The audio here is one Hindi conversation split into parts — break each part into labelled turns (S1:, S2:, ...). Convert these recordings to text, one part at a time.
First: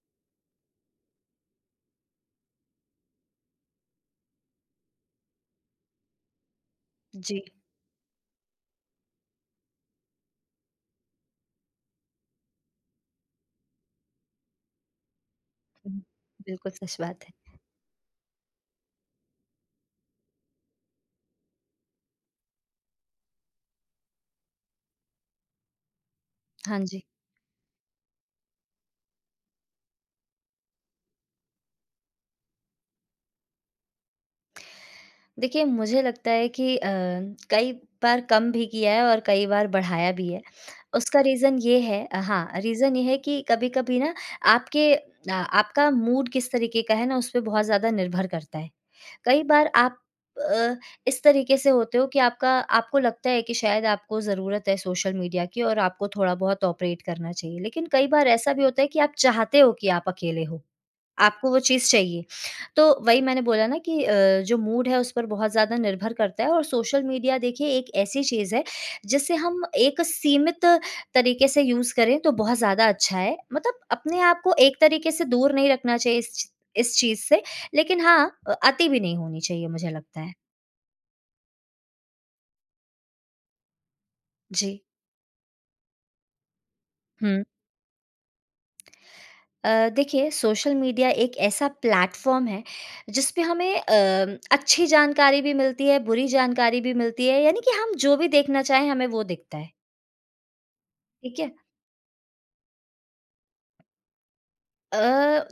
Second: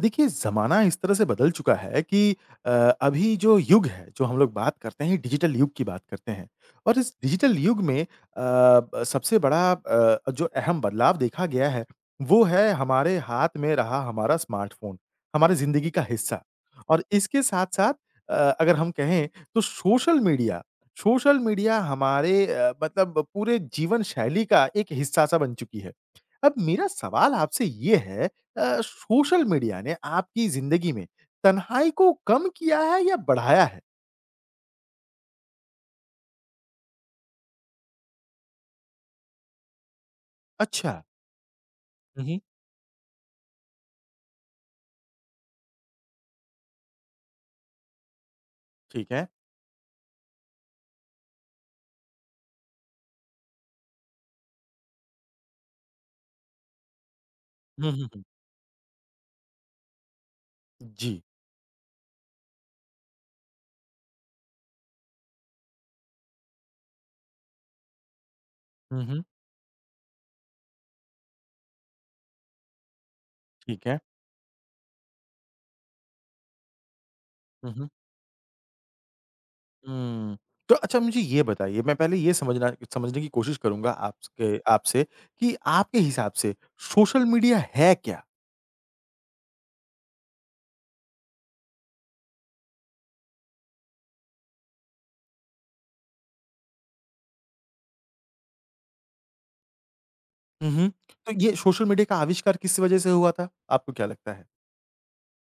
S1: देखिए ज़माना इस तरह से बदल चुका है की अ, अभी जो युग है, जो हम लोग बात करते हैं डिजिटल युग की बात करते है। और इस
S2: जी।
S1: डिजिटल युग में अ, ब सबसे बड़ा अ, जो अहम बदलाव देखा गया है, वो है हमारे हाथ में रहा हमारा स्मार्ट फ़ोन, हमारी जिंदगी
S2: हुँ,
S1: का हिस्सा।
S2: बिल्कुल सच
S1: और
S2: बात है।
S1: इसके साथ-साथ अ, अगर हम कहें, तो सोशल मीडिया सोशल मीडिया हमारे अ, मतलब पूरे जीवन-शैली का एक हिस्सा-सा बन चुकी है। अब
S2: हाँ
S1: मेरा
S2: जी।
S1: सवाल आपसे ये है अ, सोशल मीडिया ने आपकी जिंदगी में तन्हाई को कम किया है या बढ़ाया है?
S2: देखिए मुझे लगता है कि अ, कई बार कम भी किया है और कई बार बढ़ाया भी है।
S1: अच्छा।
S2: उसका रीज़न ये है
S1: हुँ, हुँ।
S2: हाँ, रीज़न ये है कि कभी-कभी ना आपके अ, आपका मूड किस तरीके का है ना उसपे बहुत ज़्यादा निर्भर करता है।
S1: ठीक है।
S2: कई बार आप अ, इस तरीके से होते हो कि आपका आपको लगता है कि शायद आपको ज़रूरत है सोशल मीडिया की और आपको थोड़ा बहुत ऑपरेट करना चाहिए। लेकिन
S1: हुँ,
S2: कई
S1: हुँ।
S2: बार ऐसा भी होता है कि आप चाहते हो कि आप अकेले हों,
S1: जी।
S2: आपको वो चीज़ चाहिए। तो वही मैंने बोला ना कि अ, जो मूड है उस पर बहुत ज़्यादा निर्भर करता है और सोशल मीडिया देखिए एक ऐसी चीज़ है,
S1: हुँ, हुँ।
S2: जिसे हम एक सीमित तरीके से यूज़ करें तो बहुत ज़्यादा अच्छा है। मतलब
S1: ठीक है।
S2: अपने आपको एक तरीके से दूर नहीं रखना चाहिए इस इस चीज़ से
S1: हुँ, हुँ।
S2: लेकिन हाँ, अ, अति भी नहीं होनी चाहिए मुझे लगता है।
S1: हुँ, तो अच्छा मुझे ये बताइए, मैं पहले ये समझना समझने की कोशिश करूँगा आपस अ,
S2: जी।
S1: आपसे कि आपके हिसाब से सोशल
S2: हुँ।
S1: मीडिया है क्या?
S2: अ, देखिए सोशल मीडिया एक ऐसा प्लेटफ़ॉर्म है, जिसपे हमें अम, अच्छी जानकारी भी मिलती है, बुरी जानकारी भी मिलती है यानि कि हम जो भी देखना चाहे हमें वो दिखता है।
S1: हुँ, हुँ। तो
S2: ठीक है।
S1: ये सोशल मीडिया का आविष्कार किस वज़ह से हुआ था? आपको क्या लगता है?
S2: अ,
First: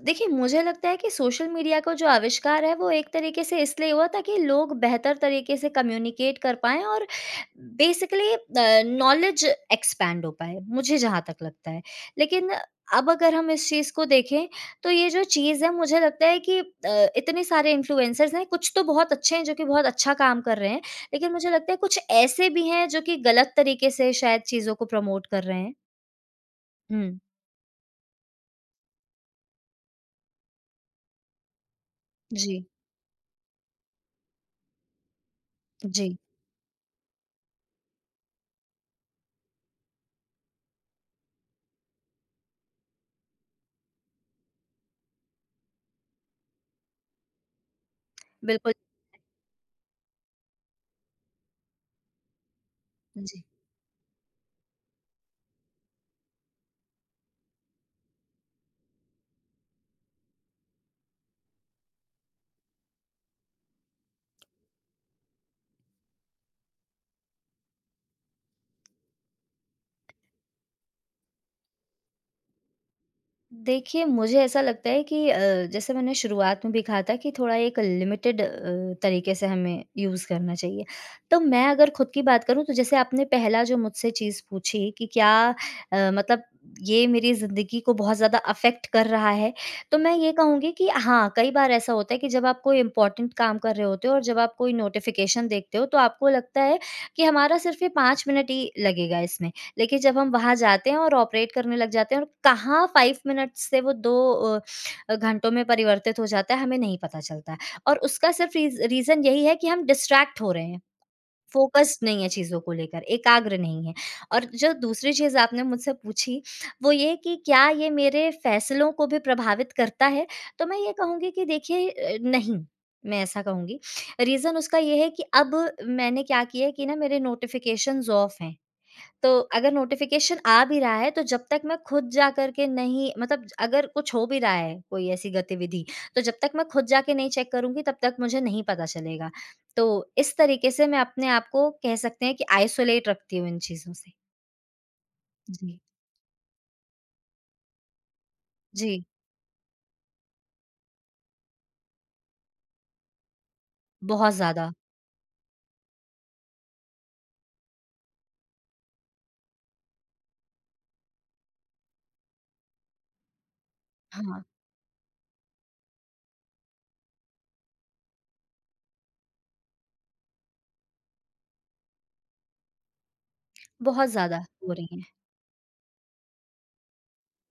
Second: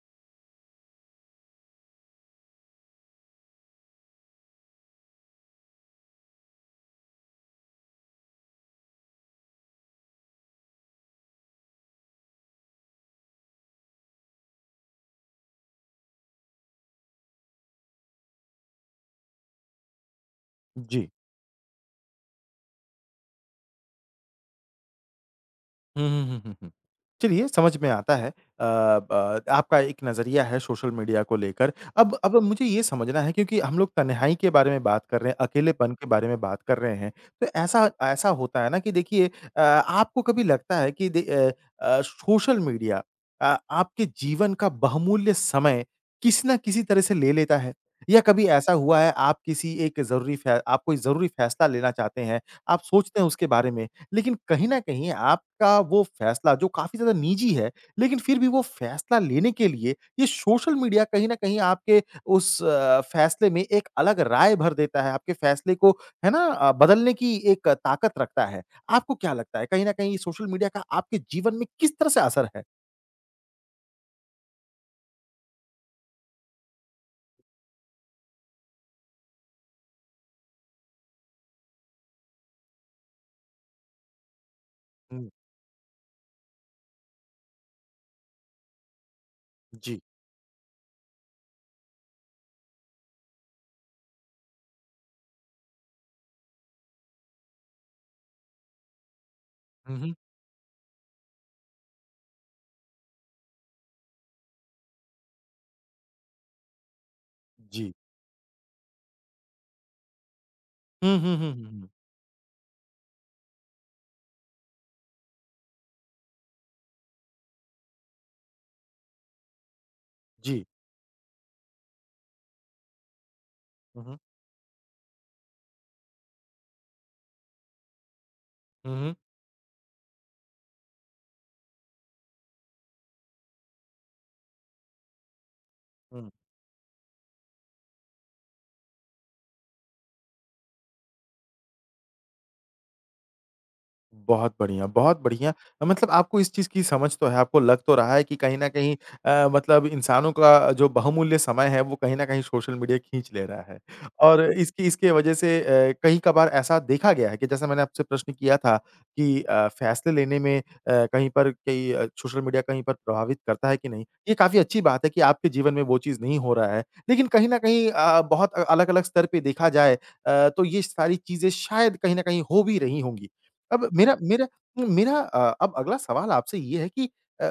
S2: देखिए मुझे लगता है कि सोशल मीडिया का जो आविष्कार है, वो एक तरीके से इसलिए हुआ था कि लोग बेहतर तरीके से कम्युनिकेट कर पाएँ और बेसिकली अ, नॉलेज एक्सपैंड हो पाए, मुझे जहाँ तक लगता है। लेकिन अब अगर हम इस चीज़ को देखें, तो ये जो चीज़ है, मुझे लगता है कि अ, इतने सारे इन्फ्लुएंसर्स हैं कुछ तो बहुत अच्छे हैं जो कि बहुत अच्छा काम कर रहे हैं।
S1: जी।
S2: लेकिन मुझे लगता है कुछ ऐसे भी हैं, जो कि गलत तरीके से शायद चीज़ों को प्रमोट कर रहे हैं।
S1: हुँ, हुँ, हुँ, हुँ, हुँ।
S2: हुँ।
S1: चलिए समझ में आता है अ, ब आपका एक नजरिया है, सोशल मीडिया को लेकर। अब अब
S2: जी।
S1: मुझे ये समझना है क्योंकि हम लोग तन्हाई के बारे में बात कर रहे हैं, अकेलेपन के
S2: जी।
S1: बारे में बात कर रहे हैं, तो ऐसा ऐसा होता है ना कि देखिए अ, आपको कभी लगता है कि the uh uh, social media uh, आपके जीवन का बहुमूल्य समय, किसी ना किसी तरह से ले लेता है? या कभी
S2: बिल्कुल।
S1: ऐसा हुआ है आप किसी एक ज़रूरी फै आप कोई ज़रूरी फैसला लेना चाहते हैं, आप सोचते
S2: उ,
S1: हैं
S2: जी।
S1: उसके बारे में लेकिन कहीं न कहीं आपका वो फैसला, जो काफ़ी ज़्यादा निजी है, लेकिन फिर भी वो फैसला लेने के लिए ये सोशल मीडिया कहीं न कहीं आपके उस अ, फैसले में एक अलग राय भर देता है, आपके फैसले को है ना बदलने की एक ताकत रखता है। आपको क्या लगता है कहीं न कहीं ये सोशल मीडिया का आपके जीवन में किस तरह से असर है?
S2: देखिए, मुझे ऐसा लगता है कि अ, जैसे मैंने शुरुआत में भी कहा था कि थोड़ा एक लिमिटेड अ, तरीके से हमें यूज़ करना चाहिए। तो मैं अगर खुद की बात करूँ तो जैसे आपने पहला जो मुझसे चीज़ पूछी कि
S1: हुँ।
S2: क्या अ, मतलब ये मेरी ज़िंदगी को बहुत ज़्यादा इफ़ेक्ट कर रहा है? तो
S1: जी।
S2: मैं ये कहूँगी कि हाँ, कई बार ऐसा होता है कि जब आप कोई इम्पोर्टेंट काम कर रहे होते हो और जब आप कोई नोटिफ़िकेशन देखते हो तो आपको लगता है कि हमारा सिर्फ़ ये 5 मिनट ही लगेगा इसमें। लेकिन
S1: हुँ, हुँ।
S2: जब हम वहाँ जाते हैं और ऑपरेट करने लग जाते हैं और कहाँ 5 मिनट्स से वो 2 अ, घंटों में परिवर्तित हो जाता है, हमें नहीं पता चलता है।
S1: जी।
S2: और उसका सिर्फ़ रीज़ रीज़न यही है कि हम डिस्ट्रैक्ट हो रहे हैं,
S1: हुँ, हुँ, हुँ, हुँ, हुँ।
S2: फोकस्ड नहीं है चीज़ों को लेकर, एकाग्र नहीं है। और जो दूसरी चीज़ आपने मुझसे पूछी, वो ये है कि क्या ये मेरे फैसलों को भी प्रभावित करता है?
S1: जी।
S2: तो मैं ये कहूँगी कि देखिए, अ, नहीं, मैं ऐसा कहूँगी।
S1: हुँ, हुँ।
S2: रीजन उसका ये है कि अब मैंने क्या किया है कि ना मेरे नोटिफ़िकेशंस ऑफ़ हैं,
S1: हुँ, हुँ।
S2: तो अगर नोटिफ़िकेशन आ भी रहा है तो जब तक मैं खुद जाकर के नहीं मतलब अगर कुछ हो भी रहा है कोई ऐसी गतिविधि तो
S1: हुँ।
S2: जब तक मैं खुद जाके नहीं चेक करुँगी तब तक मुझे नहीं पता चलेगा। तो इस तरीके से मैं अपने आपको कह सकते हैं कि आइसोलेट रखती हूँ इन चीज़ों से।
S1: बहुत बढ़िया, बहुत बढ़िया।
S2: जी।
S1: मतलब आपको इस चीज़ की समझ तो है, आपको लग तो रहा है कि कहीं न कहीं
S2: जी।
S1: अ, मतलब इंसानों का जो बहुमूल्य समय है वो कहीं न कहीं सोशल मीडिया खींच ले रहा है।
S2: बहुत
S1: और
S2: ज़्यादा।
S1: इसकी इसकी वज़ह से अ, कई कभार ऐसा देखा गया है कि जैसा मैंने आपसे प्रश्न किया था कि अ, फ़ेेसले लेने में अ, कहीं पर कि सोशल मीडिया कहीं पर प्रभावित करता है कि नहीं? ये
S2: हाँ।
S1: काफ़ी अच्छी बात है कि आपके जीवन में वो चीज़ नहीं हो रहा है, लेकिन कहीं न कहीं अ, बहुत अलग-अलग स्तर पे देखा जाए अ, तो ये सारी चीज़ें शायद कहीं न कहीं हो भी रही होंगी। अब
S2: बहुत
S1: मेरा
S2: ज़्यादा
S1: मेरा
S2: हो रही हैं।
S1: मेरा अ, अब अगला सवाल आपसे ये है कि अ,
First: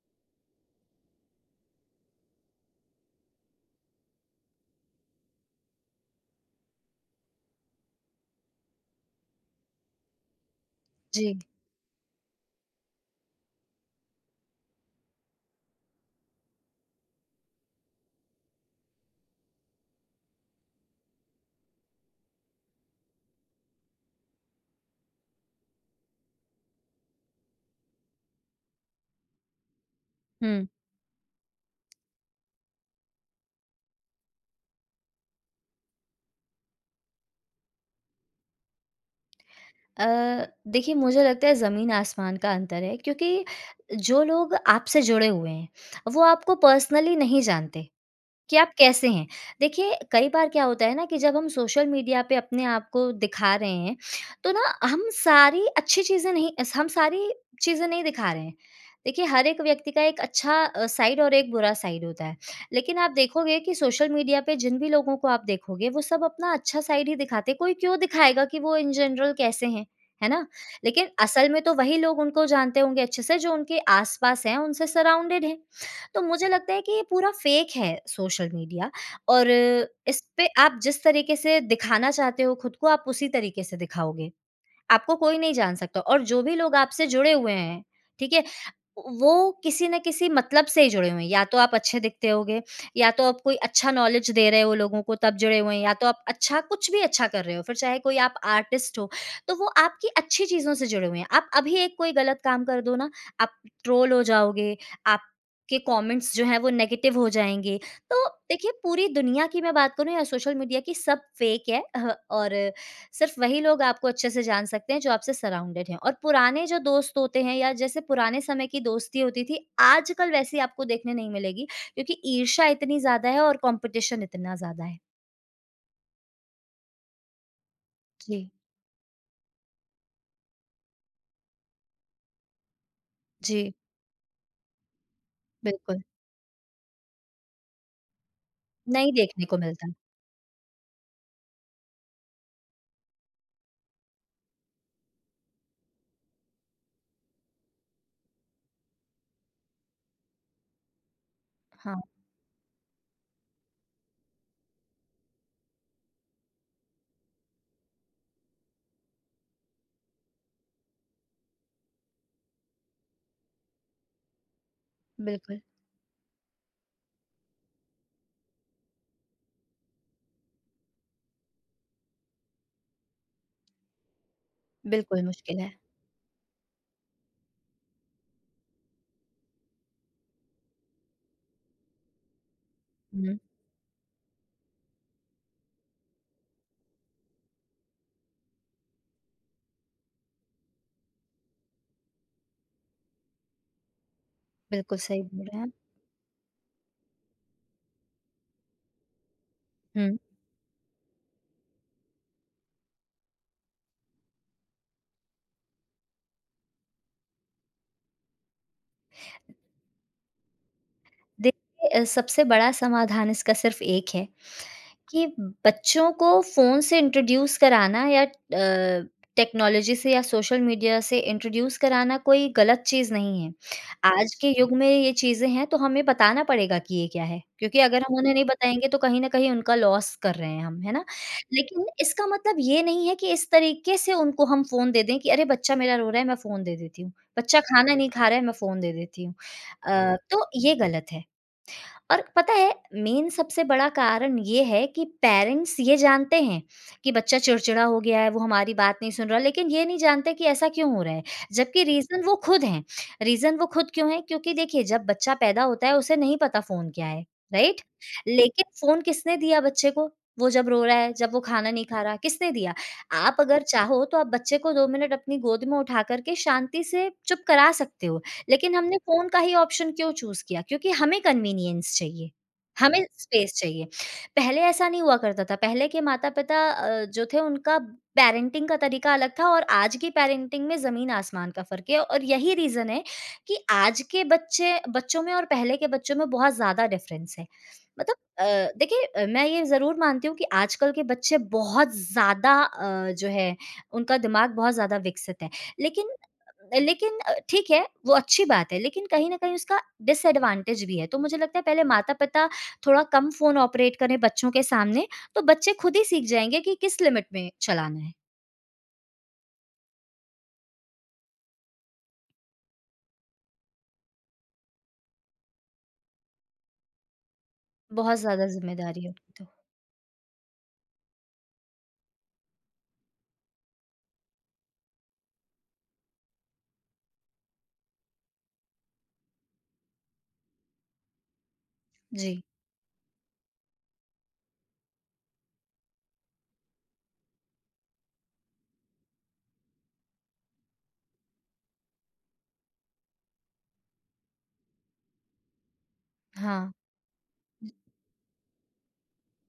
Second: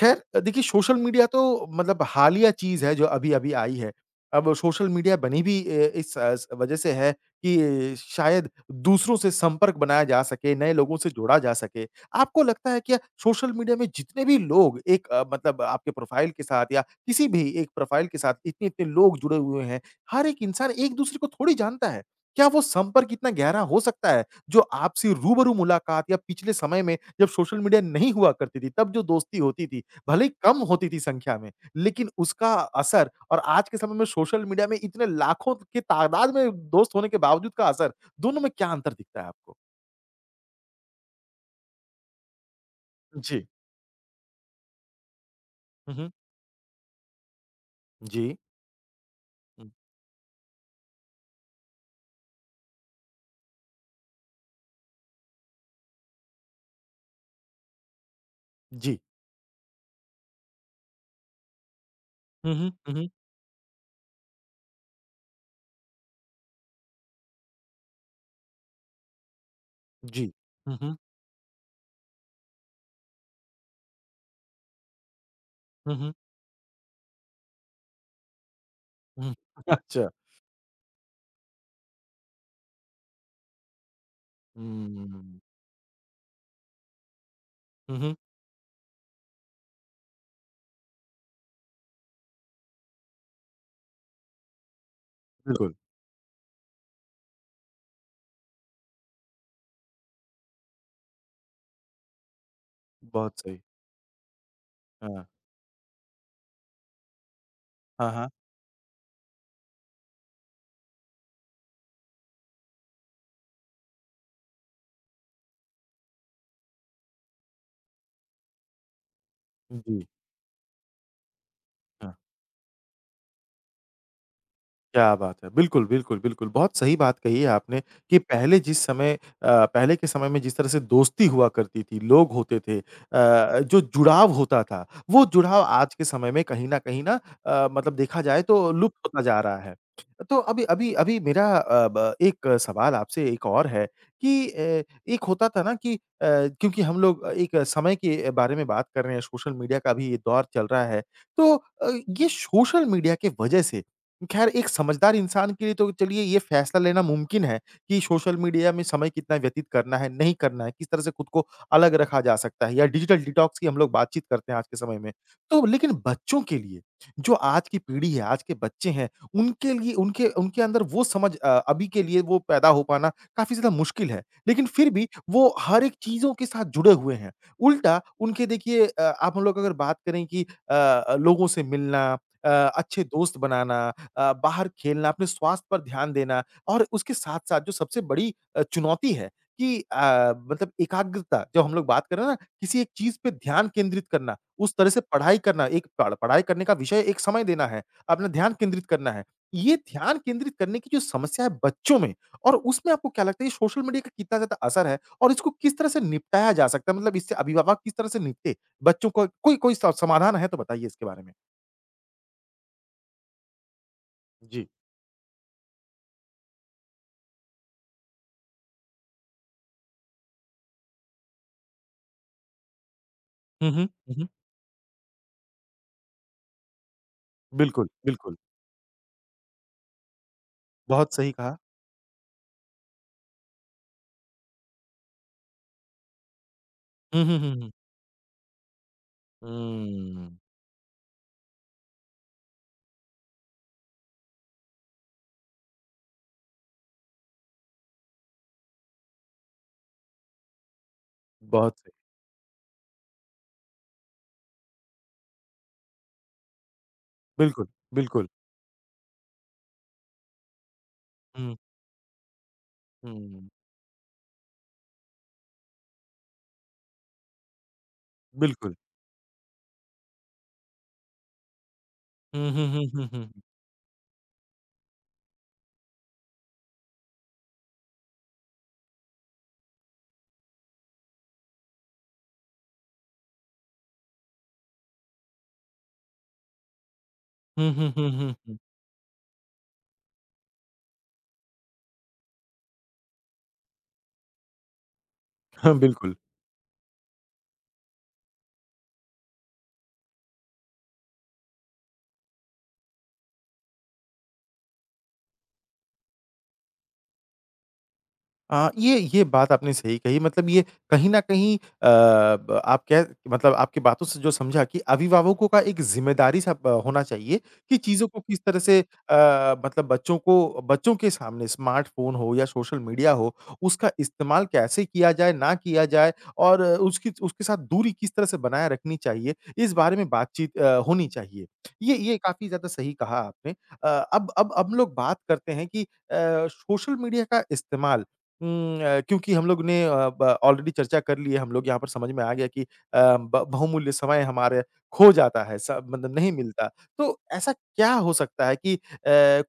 S1: ख़ैर देखिए सोशल मीडिया तो मतलब हालिया चीज़ है जो अभी-अभी आई है। अब सोशल मीडिया बनी भी अ, इस वज़ह से है कि शायद दूसरों से संपर्क बनाया जा सके, नए लोगों से जुड़ा
S2: जी।
S1: जा सके। आपको लगता है कि सोशल मीडिया में जितने भी लोग एक अ, मतलब आपके प्रोफ़ाइल के साथ या किसी भी एक प्रोफ़ाइल के साथ इतने-इतने लोग जुड़े हुए हैं, हर एक इंसान एक-दूसरे को थोड़ी जानता है। क्या वो संपर्क इतना गहरा हो सकता है, जो आपसे रूबरू मुलाकात या पिछले समय में जब सोशल मीडिया नहीं हुआ करती थी तब जो दोस्ती होती थी, भले ही कम
S2: हुँ।
S1: होती थी संख्या में लेकिन उसका असर और आज के समय में सोशल मीडिया में इतने लाखों की तादाद में दोस्त होने के बावजूद का असर, दोनों में क्या अंतर दिखता है आपको?
S2: अ, देखिए मुझे लगता है ज़मीन आसमान का अंतर है क्योंकि
S1: जी।
S2: जो लोग आपसे जुड़े हुए हैं,
S1: हुँ, हुँ।
S2: वो आपको पर्सनली नहीं जानते
S1: जी।
S2: कि आप कैसे हैं।
S1: हुँ।
S2: देखिए कई बार क्या होता है ना कि जब हम सोशल मीडिया पे अपने आपको दिखा रहे हैं तो ना हम सारी अच्छी चीज़ें नहीं हम सारी चीज़ें नहीं दिखा रहे हैं।
S1: जी।
S2: देखिए हर एक व्यक्ति का एक अच्छा अ, साइड और एक बुरा साइड होता है,
S1: हुँ, हुँ। हुँ,
S2: लेकिन
S1: हुँ।
S2: आप देखोगे कि सोशल मीडिया पे जिन भी लोगों को आप देखोगे वो सब अपना अच्छा साइड ही दिखाते हैं, कोई क्यों दिखाएगा कि वो इन जनरल कैसे हैं, है
S1: जी।
S2: ना?
S1: हुँ, हुँ।
S2: लेकिन असल में तो वही लोग उनको जानते होंगे अच्छे से जो उनके आस-पास हैं, उनसे साराउंडेड हैं।
S1: हुँ, हुँ।
S2: तो मुझे लगता है कि ये पूरा फेक है सोशल मीडिया
S1: हुँ।
S2: और
S1: अच्छा।
S2: इसपे आप जिस तरीके से दिखाना चाहते हो खुद को आप उसी तरीके से दिखाओगे। आपको
S1: हुँ।
S2: कोई नहीं जान सकता और जो भी लोग आपसे जुड़े हुए हैं,
S1: हुँ, हुँ।
S2: ठीक है, वो किसी न किसी मतलब से ही जुड़े हुए हैं। या तो आप अच्छे दिखते होगे, या तो आप कोई अच्छा नॉलेज़ दे रहे हो लोगों को तब जुड़े
S1: बिल्कुल।
S2: हुए हैं, या तो आप अच्छा कुछ भी अच्छा कर रहे हो, फिर चाहे कोई आप आर्टिस्ट हो, तो वो आपकी अच्छी चीज़ों से जुड़े हुए हैं। आप अभी एक कोई गलत काम कर दो ना,
S1: बहुत
S2: आप
S1: सही।
S2: ट्रोल हो जाओगे,
S1: हाँ।
S2: आपके कमेंट्स जो हैं वो नेगेटिव हो जाएँगे।
S1: हाँ,
S2: तो
S1: हाँ।
S2: देखिए पूरी दुनिया की मैं बात करूँ या सोशल मीडिया की सब फ़ेक है अह और सिर्फ़ वही लोग आपको अच्छे से जान सकते हैं जो आपसे सराउंडेड हैं और पुराने जो दोस्त होते हैं या जैसे पुराने समय की दोस्ती होती थी,
S1: जी।
S2: आजकल वैसे आपको देखने नहीं मिलेगी
S1: हाँ।
S2: क्योंकि ईर्ष्या इतनी ज़्यादा है और कॉम्पिटिशन इतना ज़्यादा है।
S1: क्या बात है। बिल्कुल, बिल्कुल, बिल्कुल। बहुत सही बात कही है आपने कि
S2: जी।
S1: पहले जिस समय अ, पहले के समय में जिस तरह से दोस्ती हुआ करती थी, लोग होते थे अ,
S2: जी।
S1: जो जुड़ाव होता था, वो जुड़ाव आज
S2: बिल्कुल।
S1: के समय में कहीं न कहीं ना अ, मतलब देखा जाए तो लुप्त
S2: नहीं
S1: नज़ा आ
S2: देखने को
S1: रहा है।
S2: मिलता है।
S1: तो अभी अभी अभी मेरा अ, ब एक सवाल आपसे एक और है कि अ, एक होता था ना कि अ, क्योंकि हम लोग एक समय के बारे में बात कर रहे हैं, सोशल मीडिया का भी ये दौर चल रहा है, तो अ,
S2: हाँ।
S1: ये सोशल मीडिया के वज़ह से ख़ैर एक समझदार इंसान के लिए तो चलिए ये फैसला लेना मुमकिन है कि सोशल मीडिया में समय कितना व्यतीत करना है, नहीं करना है, किस तरह से खुद को अलग रखा जा सकता है या डिजिटल डिटॉक्स की हम लोग बातचीत करते हैं आज के समय में,
S2: बिल्कुल।
S1: तो लेकिन बच्चों के लिए जो आज की पीढ़ी है, आज के बच्चे हैं, उनके लिए, उनके उनके अंदर वो समझ अ, अभी के लिए वो पैदा हो पाना काफ़ी ज़्यादा मुश्किल है। लेकिन फिर भी
S2: बिल्कुल,
S1: वो
S2: मुश्किल है।
S1: हर एक चीज़ों के साथ जुड़े हुए हैं, उल्टा उनके देखिए अ, आप हम लोग अगर बात करें कि अ, लोगों से मिलना अ अच्छे दोस्त
S2: हुँ।
S1: बनाना अ, बाहर खेलना, अपने स्वास्थ्य पर ध्यान देना और उसके साथ-साथ जो सबसे बड़ी चुनौती है कि अ, मतलब एकाग्रता जब हम लोग बात कर रहे हैं ना किसी एक चीज़ पे ध्यान केंद्रित करना, उस तरह
S2: बिल्कुल
S1: से
S2: सही
S1: पढ़ाई
S2: बोल रहे
S1: करना,
S2: हैं।
S1: एक पढ़ पढ़ाई करने का विषय एक समय देना है, अपना ध्यान केंद्रित करना है। ये
S2: हुँ।
S1: ध्यान केंद्रित करने की जो समस्या है बच्चों में और उसमें आपको क्या लगता है ये सोशल मीडिया का कितना ज़्यादा असर है और इसको किस तरह से निपटाया जा सकता है, मतलब इससे अभिभावक किस तरह से निपटे? बच्चों को कोई कोई स समाधान है तो बताइए इसके बारे में।
S2: देखिए, ए सबसे बड़ा समाधान इसका सिर्फ़ एक है
S1: जी।
S2: कि बच्चों को फ़ोन से इंट्रोड्यूस कराना या अ, टेक्नोलॉज़ी से या सोशल मीडिया से इंट्रोड्यूस कराना कोई गलत चीज़ नहीं है।
S1: हुँ, हुँ। हुँ, हुँ।
S2: आज के युग में ये चीज़ें हैं तो हमें बताना पड़ेगा कि ये क्या है, क्योंकि
S1: बिल्कुल,
S2: अगर हम उन्हें
S1: बिल्कुल।
S2: नहीं बताएँगे तो कहीं न कहीं उनका लॉस कर रहे हैं हम, है ना?
S1: बहुत सही कहा।
S2: लेकिन इसका मतलब ये नहीं है कि इस तरीके से उनको हम फ़ोन दे दें कि अरे! बच्चा मेरा रो रहा है मैं फ़ोन दे देती हूँ,
S1: हुँ, हुँ, हुँ,
S2: बच्चा
S1: हुँ।
S2: खाना नहीं खा रहा है मैं फ़ोन दे देती हूँ अ,
S1: हुँ।
S2: तो ये गलत है। और पता है मेन, सबसे बड़ा कारण ये है कि पेरेंट्स ये जानते हैं कि बच्चा चिड़चिड़ा हो गया है, वो हमारी बात नहीं सुन रहा, लेकिन ये नहीं जानते की ऐसा क्यों हो रहा है?
S1: बहुत
S2: जबकि
S1: सही।
S2: रीज़न वो खुद हैं, रीजन वो खुद क्यों हैं? क्योंकि देखिए जब बच्चा पैदा होता है उसे नहीं पता फ़ोन क्या है,
S1: बिल्कुल,
S2: राइट?
S1: बिल्कुल।
S2: लेकिन फ़ोन किसने दिया बच्चे को, वो जब रो रहा है, जब वो
S1: हुँ।
S2: खाना नहीं खा रहा है, किसने दिया? आप
S1: हुँ।
S2: अगर चाहो तो आप बच्चे को 2 मिनट अपनी गोद में उठा कर के शांति से चुप करा सकते हो।
S1: बिल्कुल।
S2: लेकिन हमने फ़ोन का ही ऑप्शन क्यों चूज़ किया? क्योंकि हमें कन्वीनियंस चाहिए,
S1: हुँ, हुँ, हुँ,
S2: हमें
S1: हुँ, हुँ।
S2: स्पेस चाहिए। पहले ऐसा नहीं हुआ करता था, पहले के माता-पिता अ, जो थे उनका पैरेंटिंग का तरीका अलग था और आज की पैरेंटिंग में ज़मीन आसमान का फ़र्क है और यही रीज़न है कि आज के बच्चे बच्चों में और पहले के बच्चों में बहुत ज़्यादा डिफरेंस है।
S1: हुँ, हुँ, हुँ,
S2: मतलब
S1: हुँ,
S2: अ,
S1: हुँ।
S2: देखिए अ, मैं ये ज़रूर मानती हूँ कि आजकल के बच्चे बहुत ज़्यादा अ, जो है उनका दिमाग बहुत ज़्यादा विकसित है
S1: हाँ,
S2: लेकिन
S1: बिल्कुल।
S2: लेकिन ठीक है, वो अच्छी बात है, लेकिन कहीं न कहीं उसका डिसएडवांटेज भी है। तो मुझे लगता है पहले माता-पिता थोड़ा कम फ़ोन ऑपरेट करें बच्चों के सामने तो बच्चे खुद ही सीख जाएँगे कि किस लिमिट में चलाना है।
S1: अ, ये ये बात आपने सही कही मतलब ये कहीं न कहीं अ, ब आप कह, मतलब आपकी बातों से जो समझा कि अभिभावकों का एक जिम्मेदारी-सा प होना चाहिए, कि चीज़ों
S2: बहुत
S1: को किस
S2: ज़्यादा
S1: तरह से
S2: ज़िम्मेदारी है।
S1: अ, मतलब बच्चों को बच्चों के सामने स्मार्ट फ़ोन हो या सोशल मीडिया हो, उसका इस्तेमाल कैसे किया जाए? ना किया जाए? और उसकी उसके साथ दूरी किस तरह से बनाए रखनी चाहिए? इस बारे में बातचीत अ, होनी चाहिए, ये ये
S2: जी।
S1: काफ़ी ज़्यादा सही कहा आपने। अ, अब अब अब लोग बात करते हैं कि अ, सोशल मीडिया का इस्तेमाल हुँ, अ, क्योंकि हम लोग ने अ, ब ऑलरेडी चर्चा कर ली है, हम लोग यहाँ पर समझ में आ गया कि अ, ब बहुमूल्य समय हमारे खो जाता है स मतलब नहीं मिलता।
S2: हाँ।
S1: तो ऐसा क्या हो सकता है कि अ,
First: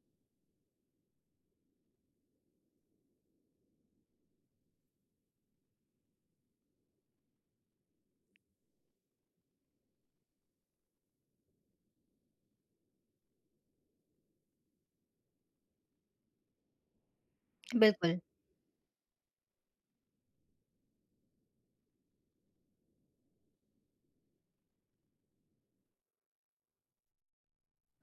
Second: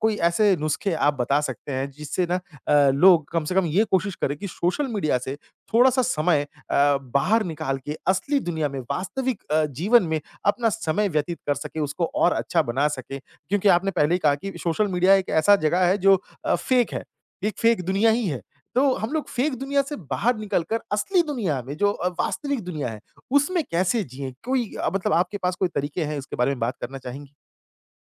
S1: कोई ऐसे नुस्खे आप बता सकते हैं जिससे ना अ, लोग कम से कम ये कोशिश करे कि सोशल मीडिया से थोड़ा-सा समय अ, बाहर निकाल के असली दुनिया में, वास्तविक अ, जीवन में अपना समय व्यतीत कर सके उसको और अच्छा बना सके, क्योंकि आपने पहले ही कहा कि सोशल मीडिया एक ऐसा जगह है जो अ, फेक है, एक फेक दुनिया
S2: बिल्कुल।
S1: ही है। तो हम लोग फेक दुनिया से बाहर निकल कर असली दुनिया में जो अ, वास्तविक दुनिया है, उसमें कैसे जिए? कोई अ, मतलब आपके पास कोई तरीके हैं उसके बारे में बात करना चाहेंगी?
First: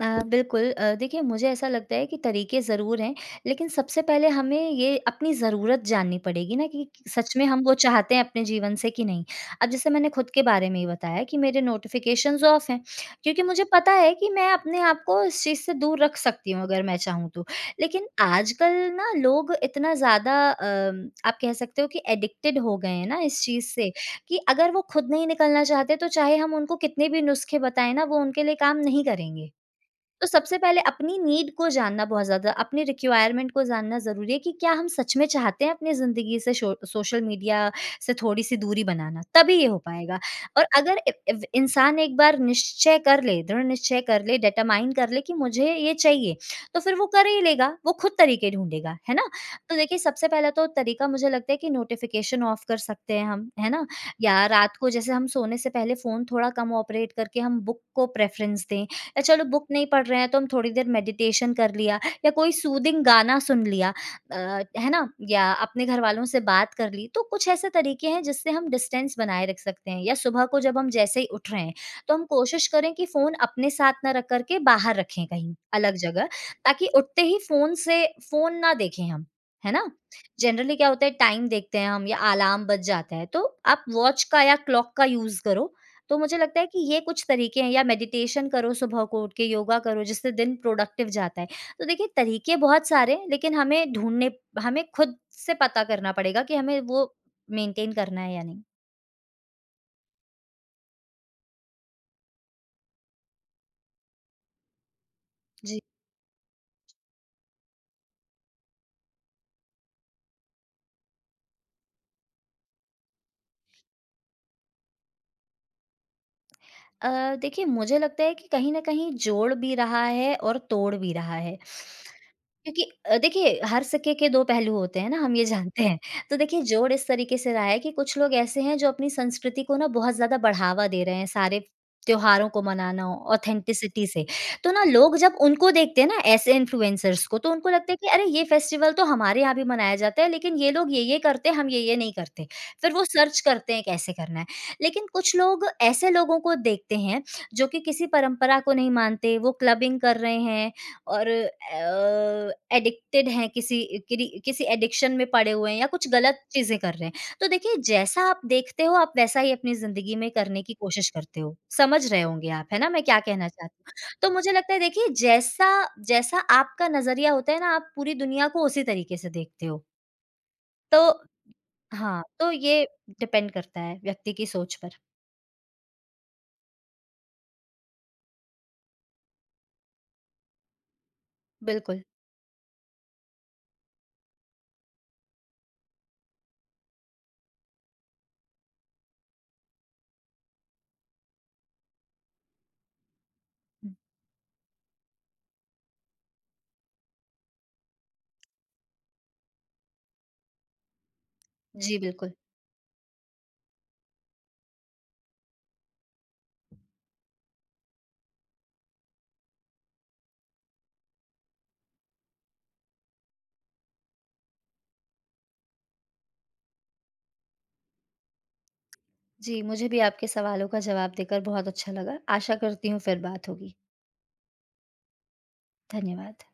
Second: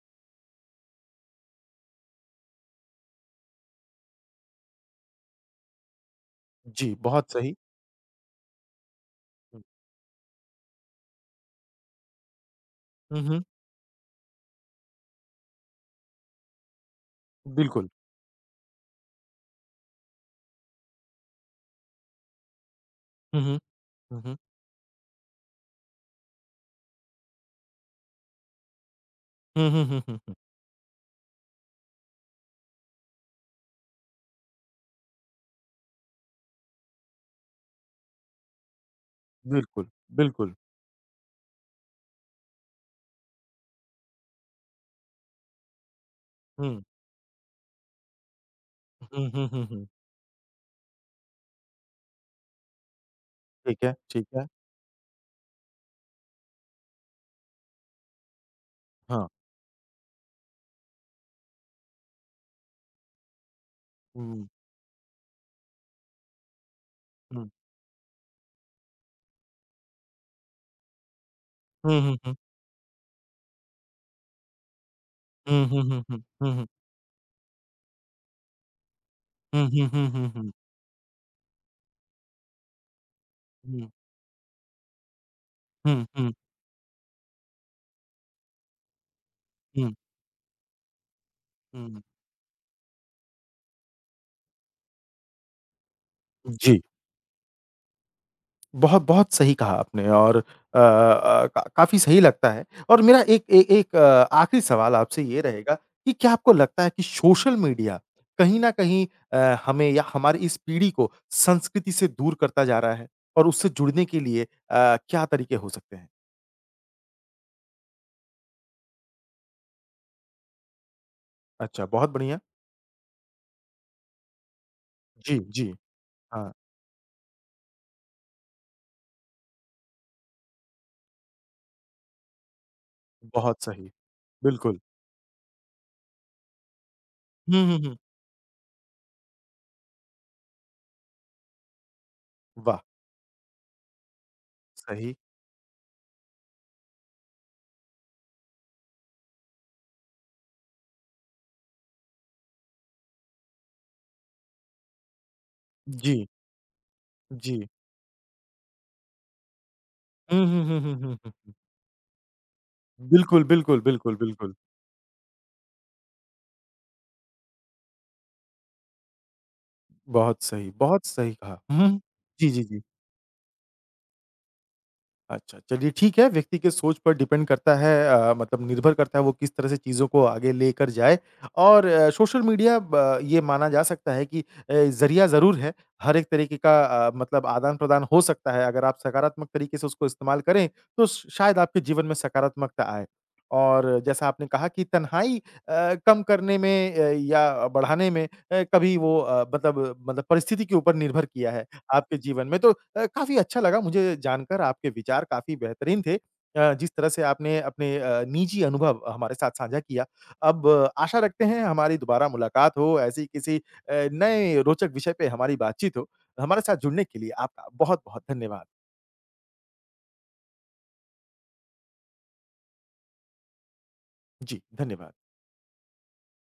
S2: अ, बिल्कुल अ, देखिए, मुझे ऐसा लगता है कि तरीके ज़रूर हैं, लेकिन सबसे पहले हमें ये अपनी ज़रूरत जाननी पड़ेगी ना कि
S1: जी,
S2: क
S1: बहुत
S2: सच में
S1: सही।
S2: हम वो चाहते हैं अपने जीवन से कि नहीं।
S1: हुँ।
S2: अब जैसे मैंने खुद के बारे में ही बताया कि मेरे नोटिफ़िकेशंस ऑफ हैं
S1: हुँ,
S2: क्योंकि
S1: हुँ।
S2: मुझे पता है कि मैं अपने आप को इस चीज़ से दूर रख सकती हूँ अगर मैं चाहूँ तो।
S1: बिल्कुल।
S2: लेकिन आजकल ना लोग इतना ज़्यादा अम, आप कह सकते हो कि एडिक्टेड हो गए हैं ना इस
S1: हुँ, हुँ।
S2: चीज़ से
S1: हुँ, हुँ।
S2: कि अगर वो खुद नहीं निकलना चाहते, तो चाहे हम उनको कितने भी नुस्खे बताए ना, वो उनके लिए काम नहीं करेंगे।
S1: हुँ, हुँ, हुँ, हुँ,
S2: तो
S1: हुँ।
S2: सबसे पहले, अपनी नीड को जानना बहुत ज़्यादा अपनी रिक्वायरमेंट को जानना ज़रूरी है कि क्या हम सच में चाहते हैं अपने ज़िंदगी से शो अ, सोशल मीडिया से थोड़ी-सी दूरी बनाना, तभी ये हो
S1: बिल्कुल,
S2: पाएगा।
S1: बिल्कुल।
S2: और अगर ए एव इंसान एक बार निश्चय कर ले, दृढ़ निश्चय कर ले, डिटरमाइन कर ले कि मुझे ये चाहिए, तो
S1: हुँ।
S2: फिर वो कर ही लेगा, वो खुद तरीके ढूँढेगा, है ना।
S1: हुँ, हुँ, हुँ,
S2: तो
S1: हुँ।
S2: देखिए, सबसे पहला तो तरीका मुझे लगता है कि नोटिफ़िकेशन ऑफ कर सकते है हम, है
S1: ठीक
S2: ना।
S1: है, ठीक
S2: या
S1: है।
S2: रात को जैसे हम सोने से पहले फ़ोन थोड़ा कम ऑपरेट करके हम बुक को प्रेफरेंस दें। या
S1: हाँ।
S2: चलो बुक नहीं पढ़ रहे हैं, तो हम थोड़ी देर मेडिटेशन कर लिया, या कोई सूथिंग गाना सुन लिया
S1: हुँ,
S2: अ,
S1: हुँ।
S2: है ना, या अपने घरवालों से बात कर ली। तो कुछ
S1: हुँ।
S2: ऐसे तरीके हैं जिससे हम डिस्टेंस बनाए रख सकते हैं। या सुबह को जब हम जैसे ही उठ रहे हैं,
S1: हुँ,
S2: तो
S1: हुँ,
S2: हम
S1: हुँ।
S2: कोशिश करें कि फ़ोन अपने साथ ना रख कर के बाहर रखे कहीं
S1: हुँ, हुँ,
S2: अलग
S1: हुँ, हुँ।
S2: जगह,
S1: हुँ, हुँ।
S2: ताकि उठते ही फ़ोन से फ़ोन ना देखें हम,
S1: हुँ,
S2: है
S1: हुँ,
S2: ना।
S1: हुँ, हुँ, हुँ।
S2: जनरली क्या होता है, टाइम देखते हैं हम या अलार्म बज जाता है, तो आप
S1: हुँ।
S2: वॉच का या क्लॉक का यूज़ करो।
S1: हुँ,
S2: तो
S1: हुँ।
S2: मुझे लगता है कि ये कुछ तरीके हैं, या मेडिटेशन करो सुबह को उठ के, योगा
S1: हुँ।
S2: करो जिससे दिन प्रोडक्टिव जाता है। तो
S1: हुँ।
S2: देखिए, तरीके बहुत सारे हैं, लेकिन हमें ढूँढने हमें खुद से पता करना पड़ेगा
S1: उ,
S2: कि हमें
S1: जी।
S2: वो मेंटेन करना है या नहीं।
S1: बहुत, बहुत सही कहा आपने और अ अ, क काफ़ी सही लगता है। और मेरा 1 ए 1 आखिरी सवाल आपसे ये रहेगा
S2: जी।
S1: कि क्या आपको लगता है कि सोशल मीडिया कहीं न कहीं अ, हमें या हमारी इस पीढ़ी को संस्कृति से दूर करता जा रहा है, और उससे जुड़ने के लिए अ, क्या तरीके हो सकते हैं?
S2: अ, देखिए मुझे लगता है कि कहीं न कहीं जोड़ भी रहा है और तोड़ भी रहा है।
S1: अच्छा, बहुत बढ़िया।
S2: क्योंकि अ, देखिए हर सिक्के के दो पहलू होते हैं ना, हम
S1: जी,
S2: ये
S1: जी,
S2: जानते हैं। तो
S1: हाँ।
S2: देखिए जोड़ इस तरीके से रहा है कि कुछ लोग ऐसे हैं जो अपनी संस्कृति को ना बहुत ज़्यादा बढ़ावा दे रहे हैं, सारे त्योहारों को मनाना,
S1: बहुत सही,
S2: ऑथेंटिसिटी से, तो
S1: बिल्कुल।
S2: ना लोग जब उनको देखते हैं ना ऐसे इन्फ्लुएंसर्स को, तो
S1: हुँ,
S2: उनको
S1: हुँ,
S2: लगता है
S1: हुँ।
S2: कि अरे ये फेस्टिवल तो हमारे यहाँ भी मनाया जाता है, लेकिन ये लोग ये-ये करते हैं, हम ये-ये नहीं करते।
S1: वाह!
S2: फिर वो सर्च करते हैं कैसे करना है। लेकिन
S1: सही।
S2: कुछ लोग ऐसे लोगों को देखते हैं, जो कि किसी परंपरा को नहीं मानते, वो क्लबिंग कर रहे हैं, और अ, एडिक्टेड हैं किसी किरी किसी एडिक्शन में पड़े हुए हैं या कुछ
S1: जी।
S2: गलत चीज़ें कर रहे हैं। तो
S1: जी।
S2: देखिए जैसा आप देखते हो आप वैसा ही अपनी जिंदगी में
S1: हुँ,
S2: करने
S1: हुँ,
S2: की
S1: हुँ, हुँ,
S2: कोशिश
S1: हुँ, हुँ,
S2: करते हो।
S1: हुँ।
S2: समझ रहे होंगे आप, है ना? मैं क्या
S1: बिल्कुल,
S2: कहना
S1: बिल्कुल,
S2: चाहती
S1: बिल्कुल,
S2: हूँ। तो मुझे
S1: बिल्कुल।
S2: लगता है देखिए जैसा जैसा आपका नज़रिया होता है ना आप पूरी दुनिया को उसी तरीके से देखते हो।
S1: बहुत सही,
S2: तो
S1: बहुत सही कहा। हुँ, हुँ।
S2: हाँ,
S1: जी,
S2: तो
S1: जी, जी।
S2: ये डिपेंड करता है व्यक्ति की सोच पर।
S1: अच्छा, चलिए ठीक है, व्यक्ति के सोच पर डिपेंड करता है अ, मतलब निर्भर करता है वो किस तरह से चीज़ों को आगे लेकर जाए और
S2: बिल्कुल।
S1: सोशल मीडिया ब ये माना जा सकता है कि अ, ज़रिया ज़रूर है। हर एक तरीके का अ, मतलब आदान-प्रदान हो सकता है। अगर आप सकारात्मक तरीके से उसको इस्तेमाल करें तो श शायद आपके जीवन में सकारात्मकता आए। और
S2: हुँ।
S1: जैसा आपने कहा कि तनहाई अ, कम करने में अ, या बढ़ाने में अ, कभी वो अ, मतलब मतलब परिस्थिति के ऊपर निर्भर किया है
S2: जी,
S1: आपके
S2: बिल्कुल।
S1: जीवन में तो अ, काफ़ी अच्छा लगा मुझे जानकर आपके विचार काफ़ी बेहतरीन थे। अ, जिस तरह से आपने अपने अ, निजी अनुभव हमारे साथ साझा किया, अब आशा रखते हैं हमारी दोबारा मुलाकात हो ऐसी किसी अ, नए रोचक विषय पे हमारी बातचीत हो। हमारे साथ जुड़ने के लिए आपका बहुत-बहुत धन्यवाद।
S2: जी, मुझे भी आपके सवालों का जवाब देकर बहुत अच्छा लगा। आशा करती हूँ फिर बात होगी।
S1: जी, धन्यवाद।
S2: धन्यवाद।